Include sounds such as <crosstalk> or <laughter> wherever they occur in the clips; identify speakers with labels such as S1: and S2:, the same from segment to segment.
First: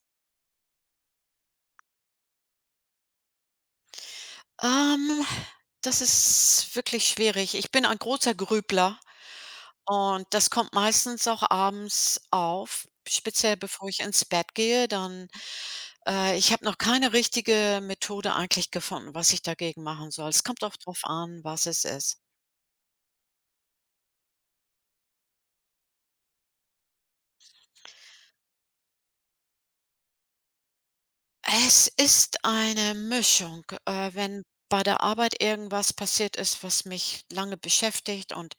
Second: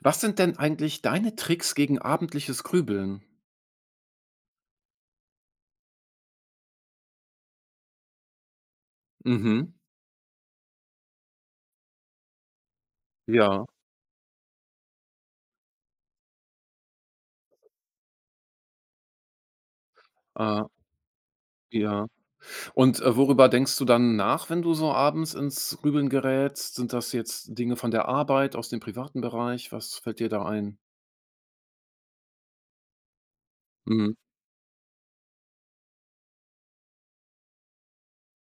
S1: Was sind denn eigentlich deine Tricks gegen abendliches Grübeln?
S2: Ähm, Das ist wirklich schwierig. Ich bin ein großer Grübler
S1: Mhm.
S2: und das kommt meistens auch abends auf, speziell
S1: Ja,
S2: bevor ich ins Bett gehe. Dann ich habe noch keine richtige Methode eigentlich gefunden, was ich dagegen machen soll. Es kommt
S1: ah,
S2: auch drauf an, was es
S1: ja.
S2: ist.
S1: Worüber denkst du dann nach, wenn du so abends ins Grübeln gerätst? Sind das jetzt Dinge von der Arbeit, aus dem privaten Bereich? Was fällt dir da ein?
S2: Es ist eine Mischung.
S1: Mhm.
S2: Wenn bei der Arbeit irgendwas passiert ist, was mich lange beschäftigt und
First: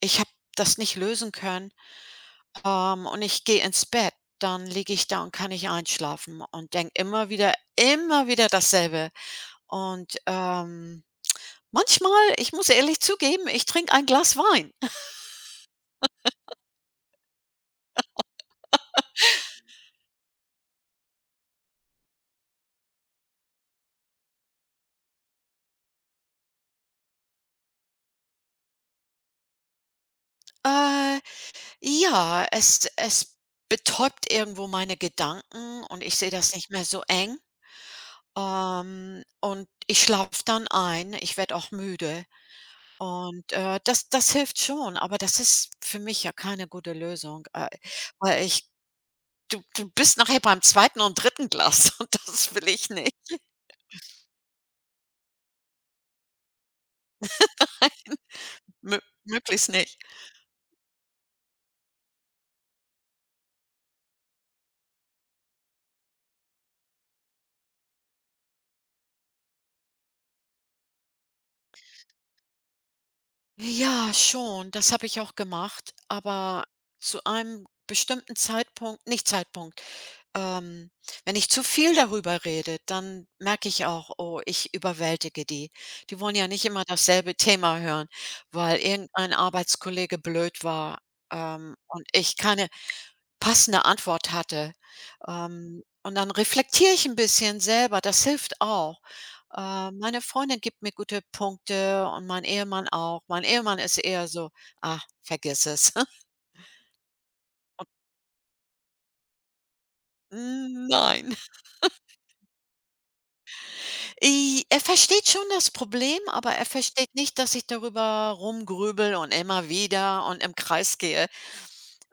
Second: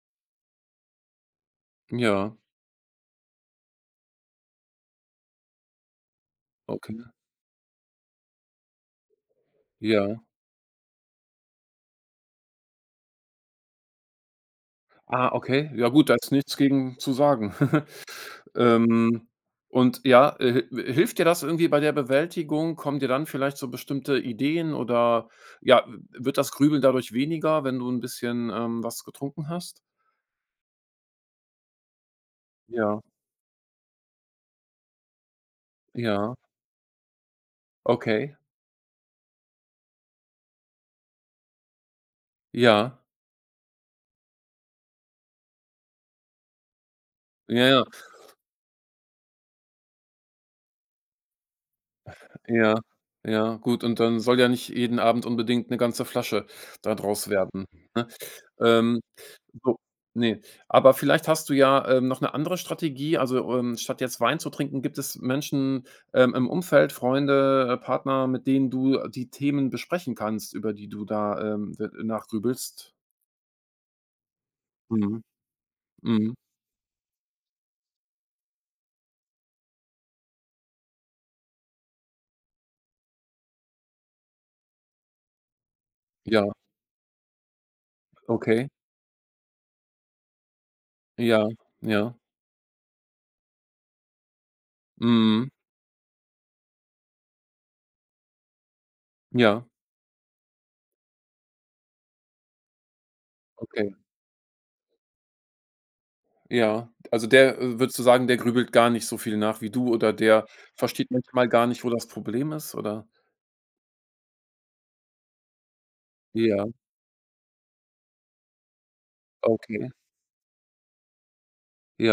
S2: ich habe das nicht lösen können,
S1: Ja,
S2: Ähm, und ich gehe ins Bett, dann liege ich da und kann nicht einschlafen und denke
S1: okay.
S2: immer wieder dasselbe. Und,
S1: Ja.
S2: manchmal ich muss ehrlich zugeben, ich trinke ein Glas Wein.
S1: Ah, okay. Ja gut, da ist nichts gegen zu sagen. <laughs> Ähm, und ja, hi hilft dir das irgendwie bei der Bewältigung? Kommen dir dann vielleicht so bestimmte Ideen oder, ja, wird das Grübeln dadurch weniger, wenn du ein bisschen, was getrunken hast?
S2: Äh, ja, es
S1: Ja,
S2: es betäubt irgendwo meine Gedanken und ich sehe
S1: ja,
S2: das nicht mehr so eng.
S1: okay.
S2: Und ich schlafe dann ein, ich werde auch müde
S1: Ja,
S2: und, das hilft schon, aber das ist für mich ja keine gute Lösung,
S1: ja, ja,
S2: weil ich du bist nachher beim zweiten und dritten Glas <laughs> und das will
S1: ja,
S2: ich nicht,
S1: ja, gut, und dann soll ja nicht jeden Abend unbedingt eine ganze Flasche da draus werden, ne?
S2: mö
S1: Ähm.
S2: möglichst
S1: So,
S2: nicht.
S1: ne. Aber vielleicht hast du ja, noch eine andere Strategie. Also, statt jetzt Wein zu trinken, gibt es Menschen, im Umfeld, Freunde, Partner, mit denen du die Themen besprechen kannst, über die du da, d nachgrübelst?
S2: Ja, schon, das habe ich
S1: Mhm,
S2: auch gemacht,
S1: mhm.
S2: aber zu einem bestimmten Zeitpunkt nicht Zeitpunkt, ähm, wenn ich zu viel darüber rede, dann merke ich auch: „Oh, ich überwältige die.“ Die wollen
S1: Ja,
S2: ja nicht immer dasselbe Thema hören,
S1: okay.
S2: weil irgendein Arbeitskollege blöd war,
S1: Ja,
S2: und
S1: ja.
S2: ich keine passende Antwort hatte.
S1: Mhm.
S2: Und dann reflektiere ich ein bisschen selber, das hilft auch.
S1: Ja,
S2: Meine Freundin gibt mir gute Punkte und mein Ehemann auch. Mein Ehemann
S1: okay.
S2: ist eher so: „Ah, vergiss es.“ <laughs>
S1: Ja. Also, der, würdest du sagen, der grübelt gar nicht so viel nach wie du, oder der
S2: „Hm,
S1: versteht
S2: nein.“
S1: manchmal gar nicht, wo das Problem ist, oder?
S2: I Er versteht schon das Problem, aber er
S1: Ja,
S2: versteht nicht, dass ich darüber rumgrübel und immer
S1: okay.
S2: wieder und im Kreis gehe.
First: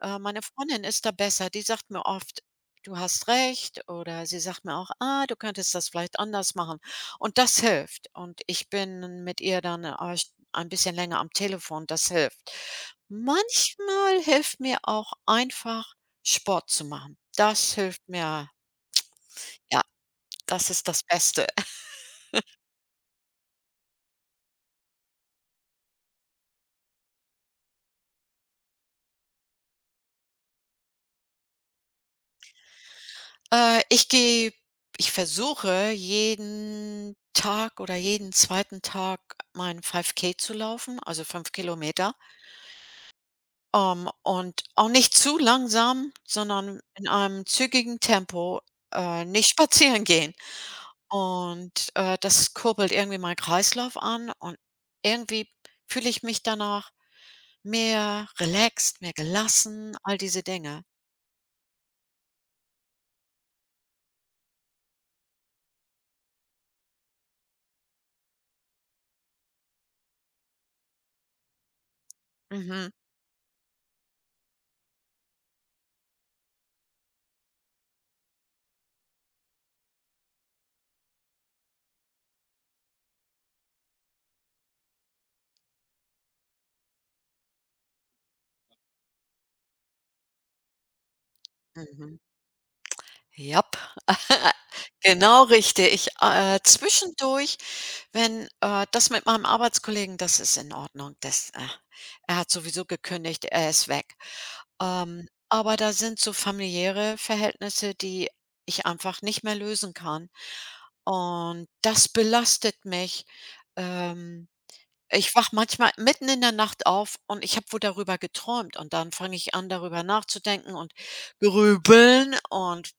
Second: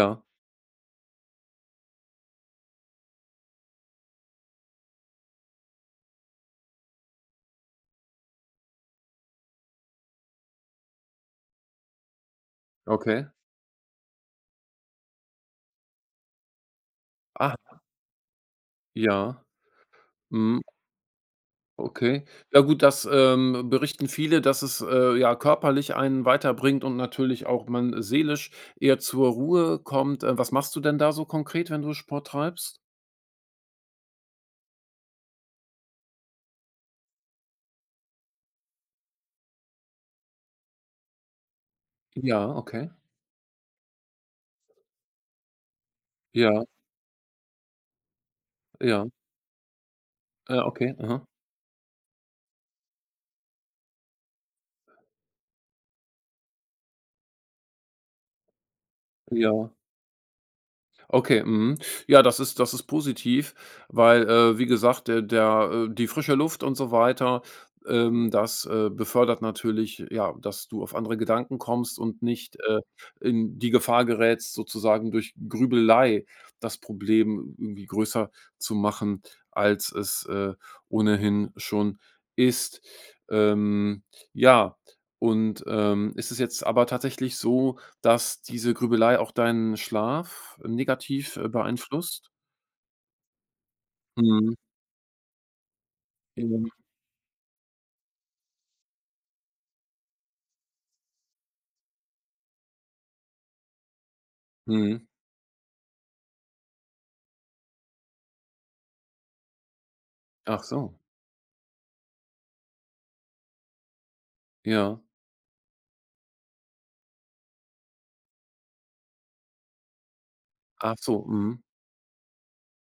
S2: Meine Freundin ist da besser, die sagt mir oft: „Du hast recht“, oder sie sagt mir auch: „Ah, du könntest das vielleicht anders machen.“ Und das hilft. Und ich bin mit ihr dann, ein bisschen länger am Telefon, das hilft.
S1: okay.
S2: Manchmal hilft mir auch einfach, Sport zu machen.
S1: Ah,
S2: Das hilft mir.
S1: ja.
S2: Ja,
S1: Mhm,
S2: das ist das Beste.
S1: okay. Ja gut, das, berichten viele, dass es, ja, körperlich einen weiterbringt und natürlich auch man seelisch eher zur Ruhe kommt. Was machst du denn da so konkret, wenn du Sport treibst?
S2: Äh, ich gehe Ich versuche jeden Tag oder jeden zweiten Tag meinen 5K zu laufen, also 5 Kilometer.
S1: Ja, okay.
S2: Und auch nicht zu langsam,
S1: Ja,
S2: sondern in einem zügigen Tempo,
S1: ja.
S2: nicht <laughs> spazieren gehen.
S1: Ah, okay. Aha.
S2: Und, das kurbelt irgendwie meinen Kreislauf an und irgendwie fühle ich mich danach mehr relaxed, mehr
S1: Ja.
S2: gelassen, all diese Dinge.
S1: Okay, mhm. Ja, das ist positiv, weil, wie gesagt, der der die frische Luft und so weiter, das, befördert natürlich, ja, dass du auf andere Gedanken kommst und nicht,
S2: Mhm,
S1: in die Gefahr gerätst, sozusagen durch Grübelei das Problem irgendwie größer zu machen, als es, ohnehin schon ist. Ähm, ja, und, ist es jetzt aber tatsächlich so, dass diese Grübelei auch deinen Schlaf negativ,
S2: mhm.
S1: beeinflusst?
S2: Jap,
S1: Mhm.
S2: <laughs> genau richtig. Äh,
S1: Mhm.
S2: zwischendurch wenn das mit meinem Arbeitskollegen, das ist in Ordnung. Das Er hat sowieso gekündigt, er ist weg.
S1: Mhm.
S2: Aber da sind so familiäre Verhältnisse, die ich einfach nicht mehr lösen kann.
S1: Ach so,
S2: Und das belastet mich. Ähm,
S1: ja.
S2: Ich wach manchmal mitten in der Nacht auf und ich habe wohl darüber geträumt und dann fange ich an, darüber nachzudenken und
S1: Ach so, mhm.
S2: grübeln und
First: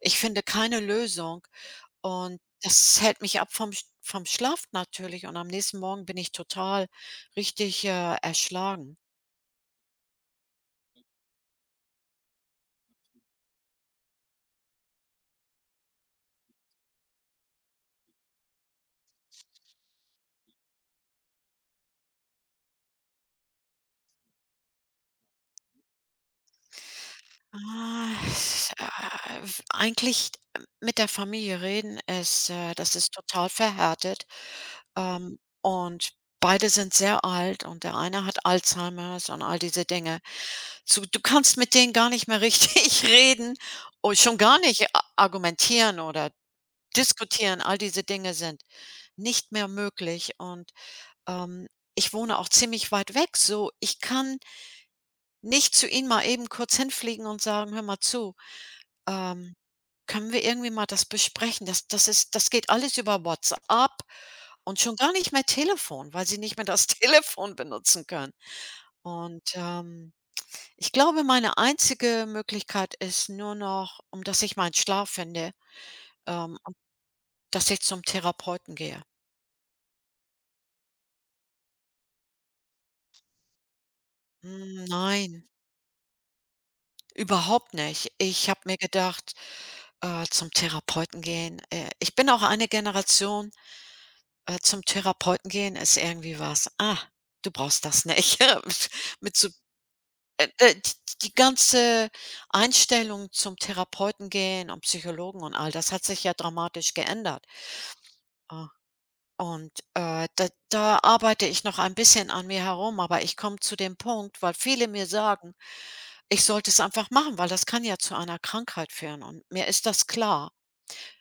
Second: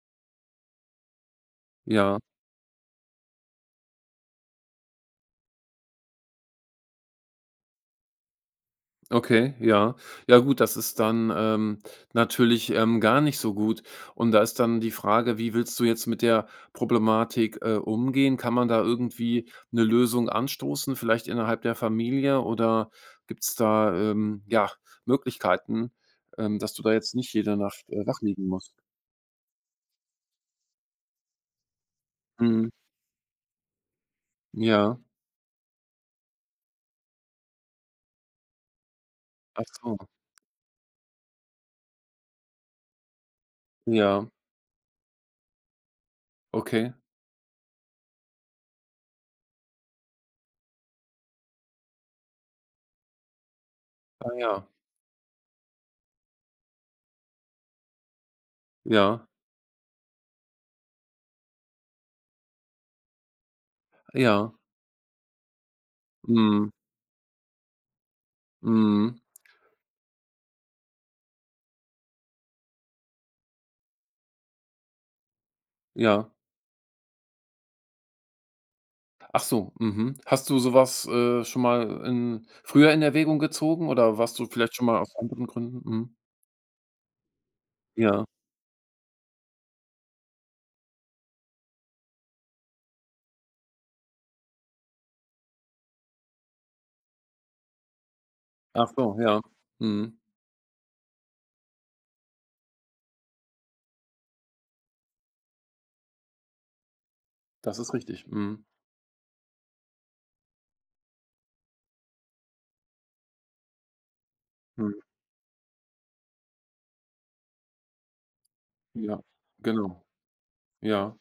S2: ich finde keine Lösung.
S1: Ja,
S2: Und das hält mich ab vom Sch vom Schlaf natürlich und am nächsten Morgen bin ich total richtig, erschlagen.
S1: okay, ja. Ja gut, das ist dann, natürlich, gar nicht so gut. Und da ist dann die Frage, wie willst du jetzt mit der Problematik, umgehen? Kann man da irgendwie eine Lösung anstoßen, vielleicht innerhalb der Familie? Oder gibt es da, ja, Möglichkeiten, dass du da jetzt nicht jede Nacht,
S2: Ah,
S1: wach liegen
S2: es-
S1: musst?
S2: w Eigentlich mit der Familie reden ist
S1: Mhm.
S2: äh, das ist total verhärtet,
S1: Ja.
S2: und beide sind sehr alt und der eine hat Alzheimers und all
S1: Ach
S2: diese
S1: so.
S2: Dinge. So, du kannst mit denen gar nicht mehr richtig <laughs> reden und
S1: Ja.
S2: schon gar nicht a argumentieren oder
S1: Okay.
S2: diskutieren. All diese Dinge sind nicht mehr möglich und Ähm, ich wohne auch ziemlich weit weg, so ich
S1: Ah
S2: kann
S1: ja.
S2: nicht zu ihm mal eben kurz hinfliegen und sagen: „Hör mal zu,
S1: Ja.
S2: ähm, können wir irgendwie mal das besprechen?“ Das geht alles über WhatsApp
S1: Ja.
S2: und schon gar nicht mehr Telefon, weil sie nicht mehr
S1: Mhm.
S2: das <laughs> Telefon benutzen können.
S1: Mhm.
S2: Und, ich glaube, meine einzige Möglichkeit ist nur noch, um dass ich meinen Schlaf finde,
S1: Ja.
S2: ähm, dass ich zum Therapeuten gehe.
S1: Ach so. Mhm. Hast du sowas schon mal in früher in Erwägung gezogen oder warst du vielleicht
S2: Hm,
S1: schon mal aus anderen
S2: nein.
S1: Gründen mhm.
S2: Überhaupt nicht.
S1: Ja.
S2: Ich habe mir gedacht, zum Therapeuten gehen ich bin auch eine Generation, zum Therapeuten gehen ist irgendwie was: „Ah, du brauchst das nicht.“
S1: Ach so,
S2: <laughs> Mit
S1: ja.
S2: so
S1: Mhm.
S2: d Die ganze Einstellung zum Therapeuten gehen und Psychologen und all das hat sich ja dramatisch geändert.
S1: Das ist richtig. Mhm.
S2: Ah, und, da arbeite ich noch ein bisschen an mir herum, aber ich komme zu dem Punkt, weil viele
S1: Mhm.
S2: mir sagen: Ich sollte es einfach machen, weil das kann ja zu einer Krankheit
S1: Ja.
S2: führen und mir ist
S1: Genau.
S2: das klar.
S1: Ja.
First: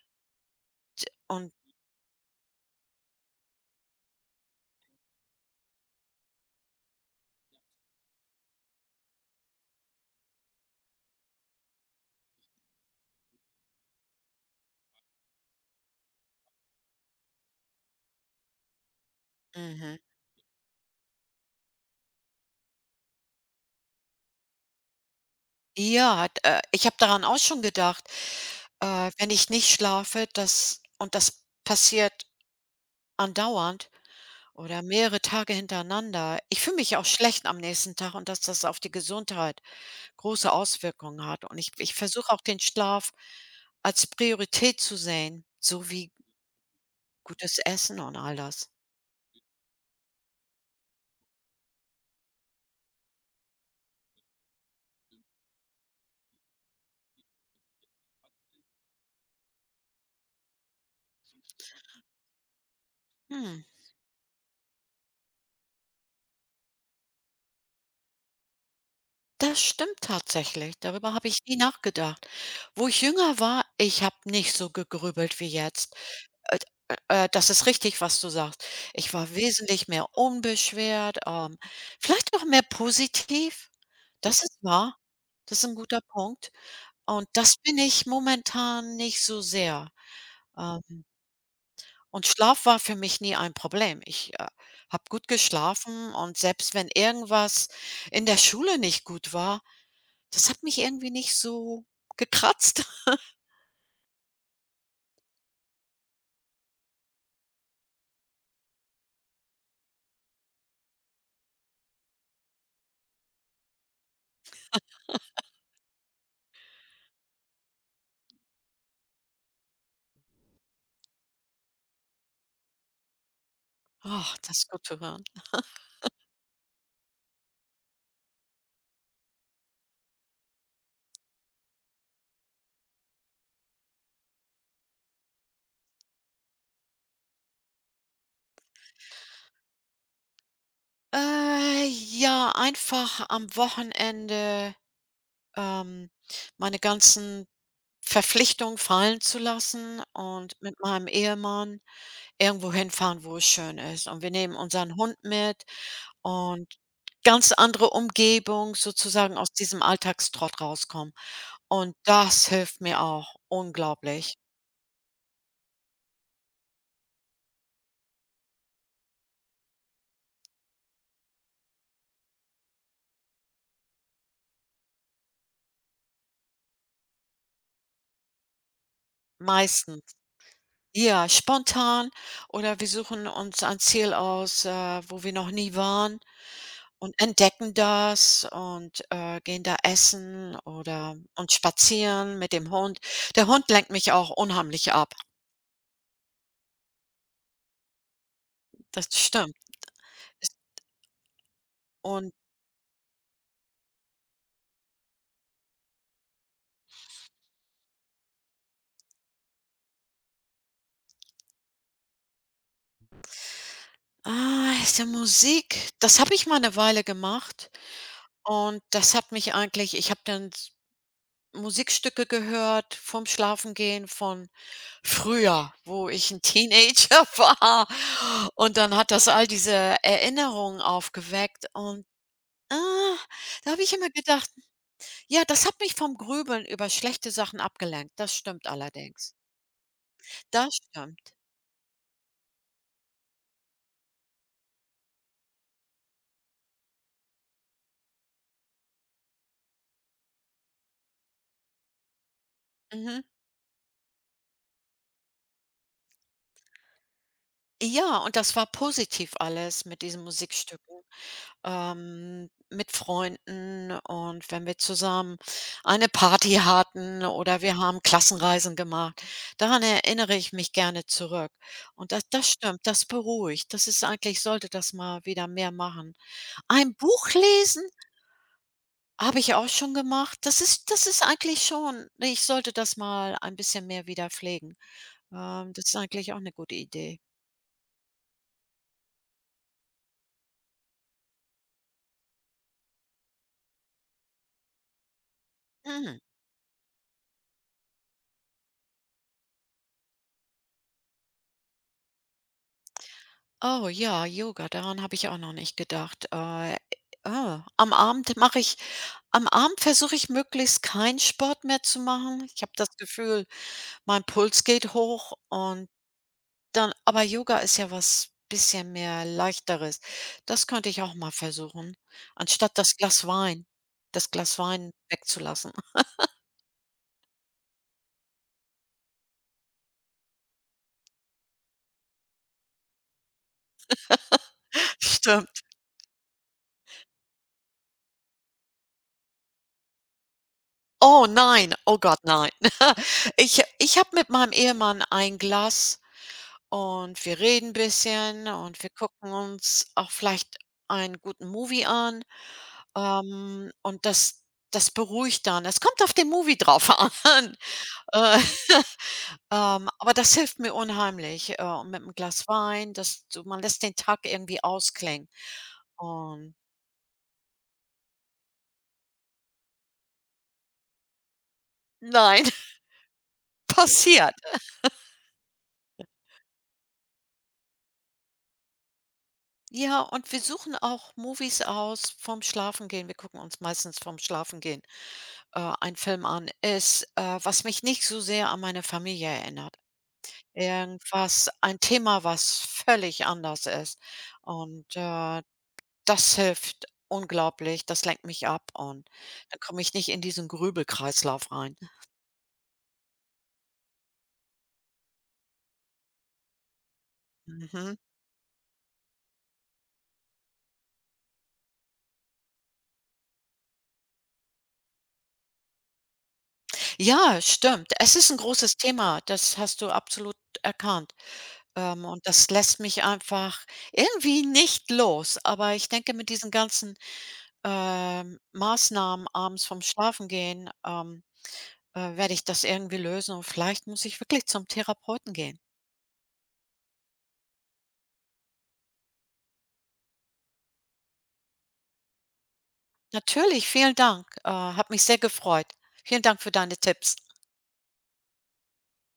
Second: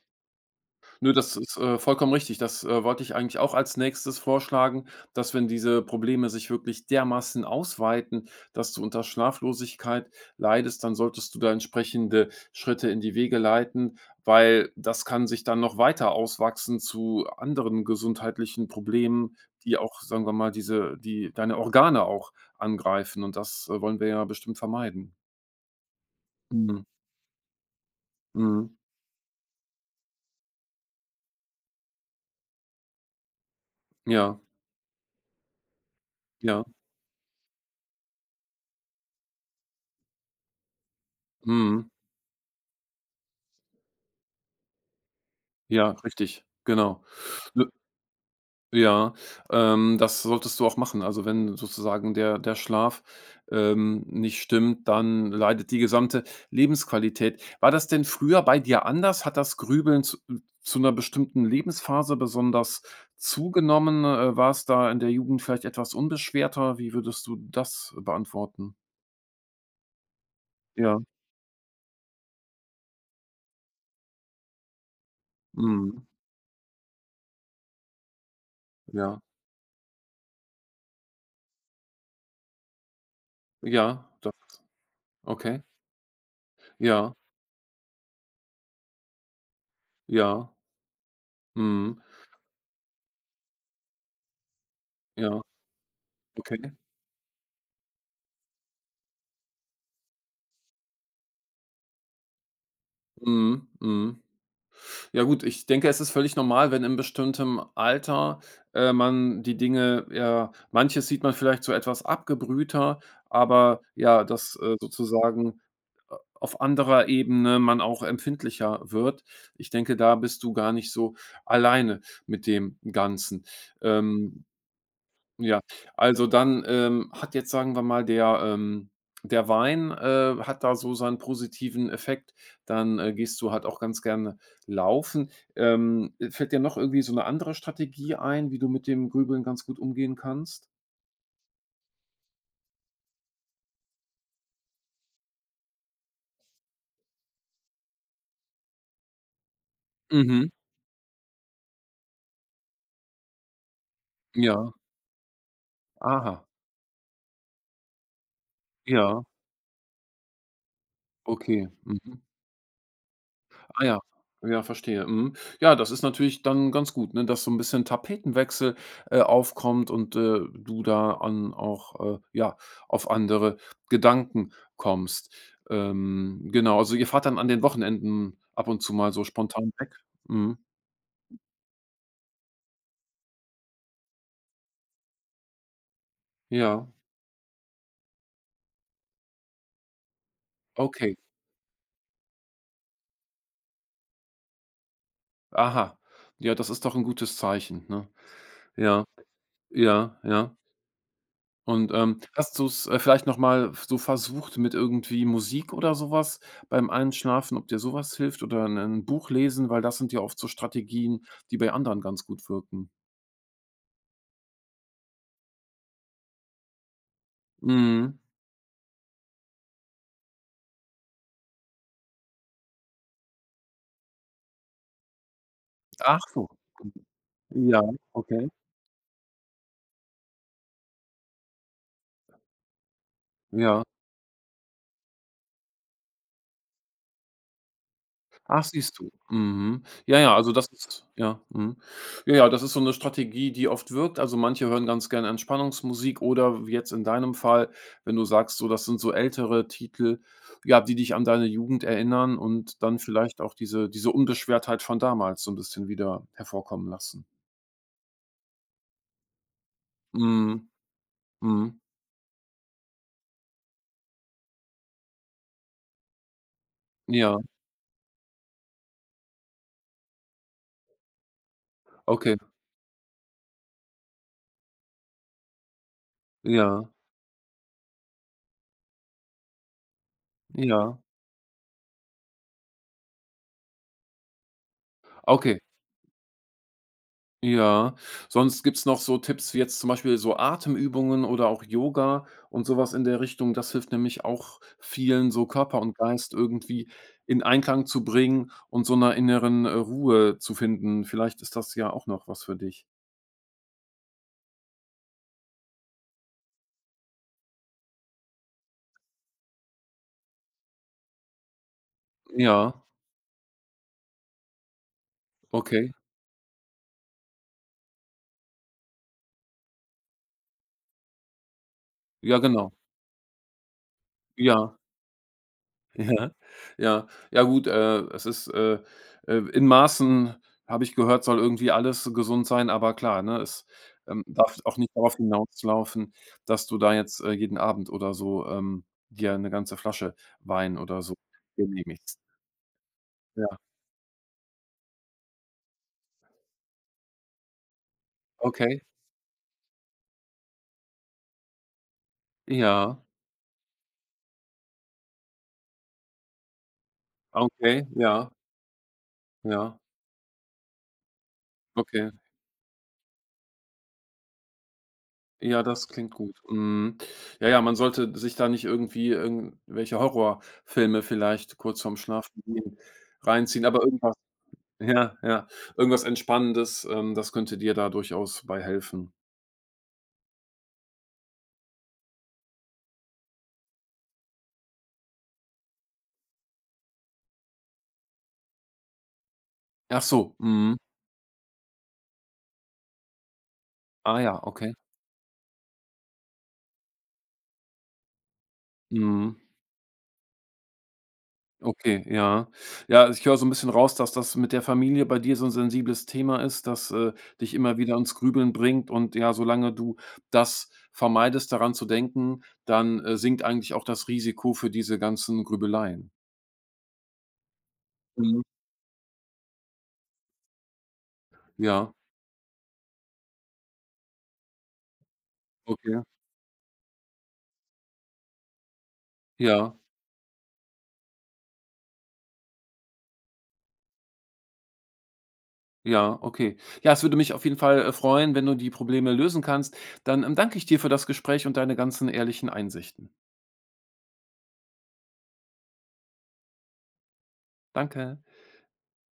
S1: Nö, das
S2: Und
S1: ist, vollkommen richtig. Das, wollte ich eigentlich auch als Nächstes vorschlagen, dass wenn diese Probleme sich wirklich dermaßen ausweiten, dass du unter Schlaflosigkeit leidest, dann solltest du da entsprechende Schritte in die Wege leiten, weil das kann sich dann noch weiter auswachsen zu anderen gesundheitlichen Problemen, die
S2: mhm.
S1: auch, sagen wir mal, diese die deine Organe auch angreifen, und das, wollen wir ja bestimmt vermeiden.
S2: Ja, d
S1: Mhm,
S2: ich habe daran auch schon gedacht,
S1: mhm.
S2: wenn ich nicht schlafe, das und das passiert andauernd
S1: Ja,
S2: oder mehrere Tage hintereinander. Ich
S1: ja.
S2: fühle mich ja auch schlecht am nächsten Tag und dass das auf die Gesundheit große Auswirkungen hat. Und ich
S1: Mhm.
S2: ich versuche auch den Schlaf als Priorität zu sehen, so
S1: Ja,
S2: wie
S1: richtig, genau.
S2: gutes
S1: Nö.
S2: Essen und all das.
S1: Ja, das solltest du auch machen. Also, wenn sozusagen der der Schlaf, nicht stimmt, dann leidet die gesamte Lebensqualität. War das denn früher bei dir anders? Hat das Grübeln zu 'ner bestimmten Lebensphase besonders
S2: Hm,
S1: zugenommen? War es da in der Jugend vielleicht etwas unbeschwerter? Wie würdest du das beantworten?
S2: das stimmt tatsächlich.
S1: Ja,
S2: Darüber habe ich nie nachgedacht. Wo ich jünger war, ich habe nicht so gegrübelt wie jetzt.
S1: mhm,
S2: Äh, Das ist richtig, was du sagst. Ich
S1: ja,
S2: war wesentlich mehr unbeschwert, vielleicht auch mehr positiv.
S1: ja, das
S2: Das ist wahr. Das
S1: okay,
S2: ist ein guter Punkt.
S1: ja,
S2: Und das bin ich momentan nicht so sehr.
S1: ja,
S2: Ähm,
S1: mhm,
S2: und Schlaf war für mich nie ein Problem. Ich, habe gut
S1: ja,
S2: geschlafen und
S1: okay,
S2: selbst wenn irgendwas in der Schule nicht gut war, das hat mich irgendwie nicht so gekratzt. <laughs>
S1: mhm, mhm. Ja gut, ich denke, es ist völlig normal, wenn in bestimmtem Alter, man die Dinge ja manches sieht man vielleicht so etwas abgebrühter, aber ja, dass, sozusagen a auf anderer Ebene man auch empfindlicher wird. Ich denke, da bist du gar nicht so alleine mit dem Ganzen.
S2: Ach,
S1: Ähm,
S2: das ist gut zu hören.
S1: ja, also dann, hat jetzt, sagen wir mal, der Wein, hat da so seinen positiven Effekt. Dann, gehst du halt auch ganz gerne laufen. Fällt dir noch irgendwie so eine andere Strategie ein, wie du mit dem Grübeln ganz gut umgehen kannst?
S2: Ja, einfach am Wochenende ähm, meine ganzen Verpflichtungen fallen zu lassen
S1: Mhm,
S2: und mit meinem Ehemann irgendwo hinfahren, wo es schön ist. Und wir nehmen
S1: ja.
S2: unseren Hund mit
S1: Aha.
S2: und ganz andere Umgebung,
S1: Ja,
S2: sozusagen aus diesem Alltagstrott rauskommen.
S1: okay.
S2: Und
S1: Mhm.
S2: das hilft mir auch
S1: Ah ja,
S2: unglaublich.
S1: ja, verstehe. Mhm. Ja, das ist natürlich dann ganz gut, ne, dass so ein bisschen Tapetenwechsel, aufkommt und, du da an auch, ja, auf andere Gedanken kommst. Genau, also ihr fahrt dann an den Wochenenden ab und zu mal so spontan weg?
S2: Meistens.
S1: Mhm.
S2: Ja, spontan oder wir suchen uns ein Ziel aus, wo wir noch nie waren
S1: Ja,
S2: und entdecken das und, gehen da essen
S1: okay.
S2: oder und spazieren mit dem Hund. Der Hund lenkt mich auch unheimlich ab.
S1: Aha. Ja, das ist doch ein gutes Zeichen, ne? Ja,
S2: Das stimmt.
S1: ja,
S2: Es
S1: ja. Und,
S2: und,
S1: hast du's, vielleicht noch mal so versucht mit irgendwie Musik oder sowas beim Einschlafen, ob dir sowas hilft, oder ein 'n Buch lesen, weil das sind ja oft so Strategien, die bei anderen ganz gut wirken.
S2: ah, ist ja das habe ich mal eine Weile gemacht
S1: Mhm.
S2: und das hat mich eigentlich ich habe dann s Musikstücke gehört vorm Schlafengehen von früher, wo
S1: Ach
S2: ich ein
S1: so.
S2: Teenager <laughs>
S1: Ja,
S2: war
S1: okay.
S2: und dann hat das all diese Erinnerungen aufgeweckt und, ah, da habe
S1: Ja.
S2: ich immer gedacht: Ja, das hat mich vom Grübeln über schlechte Sachen abgelenkt. Das
S1: Ach,
S2: stimmt
S1: siehst du.
S2: allerdings.
S1: Mhm. Ja, ja, also das
S2: Das
S1: ist
S2: stimmt.
S1: ja, mhm. Ja, ja, das ist so eine Strategie, die oft wirkt. Also, manche hören ganz gerne Entspannungsmusik oder wie jetzt in deinem Fall, wenn du sagst, so, das sind so ältere Titel, ja, die dich an deine Jugend erinnern und dann
S2: Mhm.
S1: vielleicht auch diese Unbeschwertheit von damals so ein bisschen wieder hervorkommen lassen.
S2: Ja, und das war positiv alles mit diesen
S1: Mhm,
S2: Musikstücken,
S1: mhm.
S2: mit Freunden und wenn wir zusammen eine Party hatten
S1: Ja,
S2: oder wir haben Klassenreisen gemacht. Daran erinnere ich mich gerne zurück. Und das
S1: okay.
S2: das stimmt, das beruhigt. Das ist eigentlich sollte das mal wieder mehr machen.
S1: Ja,
S2: Ein Buch lesen? Habe ich auch schon gemacht. Das ist
S1: ja,
S2: das ist eigentlich schon ne, ich sollte das mal ein bisschen mehr wieder pflegen.
S1: okay.
S2: Das ist eigentlich auch eine gute Idee.
S1: Ja, sonst gibt's noch so Tipps wie jetzt zum Beispiel so Atemübungen oder auch Yoga und sowas in der Richtung. Das hilft nämlich auch vielen, so Körper und
S2: Mhm.
S1: Geist irgendwie in Einklang zu bringen und so einer inneren, Ruhe zu finden. Vielleicht ist das ja auch noch was für dich.
S2: Oh ja, Yoga, daran habe ich auch noch nicht gedacht. Ah, am Abend mache ich Am Abend versuche ich möglichst keinen Sport mehr zu machen. Ich
S1: Ja,
S2: habe das Gefühl, mein Puls geht hoch und
S1: okay.
S2: dann, aber Yoga ist ja was bisschen mehr Leichteres. Das könnte ich auch mal versuchen,
S1: Ja, genau.
S2: anstatt das Glas
S1: Ja.
S2: Wein wegzulassen.
S1: Ja, ja. Ja gut, es ist, in Maßen, habe ich gehört, soll irgendwie alles gesund sein, aber klar, ne, es, darf auch nicht darauf
S2: Stimmt.
S1: hinauslaufen, dass du da jetzt, jeden Abend oder so, dir eine ganze Flasche Wein oder so
S2: Oh nein, oh
S1: genehmigst.
S2: Gott, nein. <laughs>
S1: Ja,
S2: Ich habe mit meinem Ehemann ein Glas und wir reden ein bisschen
S1: okay.
S2: und wir gucken uns auch vielleicht einen guten Movie an,
S1: Ja,
S2: und das beruhigt dann. Es kommt auf den Movie drauf an.
S1: okay,
S2: <laughs>
S1: ja,
S2: Äh,
S1: ja,
S2: aber das hilft mir unheimlich, und mit
S1: okay.
S2: 'm Glas Wein, das du man lässt den Tag irgendwie ausklingen.
S1: Ja, das klingt gut.
S2: Und
S1: Mhm. Ja, ja, man sollte sich da nicht irgendwie irgendwelche Horrorfilme vielleicht kurz vorm Schlafen
S2: nein,
S1: gehen
S2: <laughs>
S1: reinziehen, aber irgendwas.
S2: passiert.
S1: Ja, ja. Irgendwas Entspannendes, das könnte dir da durchaus bei helfen.
S2: Ja, und wir suchen auch Movies aus vorm Schlafengehen. Wir gucken uns meistens vorm Schlafengehen, einen Film an. Es Was mich nicht so sehr an meine Familie erinnert.
S1: Ach so, mhm.
S2: Irgendwas ein Thema, was völlig anders ist.
S1: Ah ja, okay.
S2: Und, das hilft unglaublich. Das lenkt mich ab und
S1: Mhm.
S2: dann komme ich nicht in diesen Grübelkreislauf rein.
S1: Okay, ja. Ja, also ich höre so 'n bisschen raus, dass das mit der Familie bei dir so 'n sensibles Thema ist, das, dich immer wieder
S2: Mhm.
S1: ins Grübeln bringt, und ja, solange du das vermeidest, daran zu denken, dann, sinkt eigentlich auch das Risiko für diese ganzen Grübeleien.
S2: Ja, stimmt. Es ist ein
S1: Mhm.
S2: großes Thema. Das hast du absolut erkannt.
S1: Ja,
S2: Und das lässt mich einfach irgendwie nicht los. Aber ich
S1: okay.
S2: denke, mit diesen ganzen, Maßnahmen abends
S1: Ja.
S2: vom Schlafengehen, werde ich das irgendwie lösen und vielleicht muss ich wirklich zum Therapeuten gehen.
S1: Ja, okay. Ja, es würde mich auf jeden Fall, freuen, wenn du die Probleme lösen kannst. Dann, danke ich dir für das Gespräch und deine ganzen ehrlichen Einsichten.
S2: Natürlich, vielen Dank. Hat mich sehr gefreut. Vielen Dank für deine Tipps.
S1: Danke.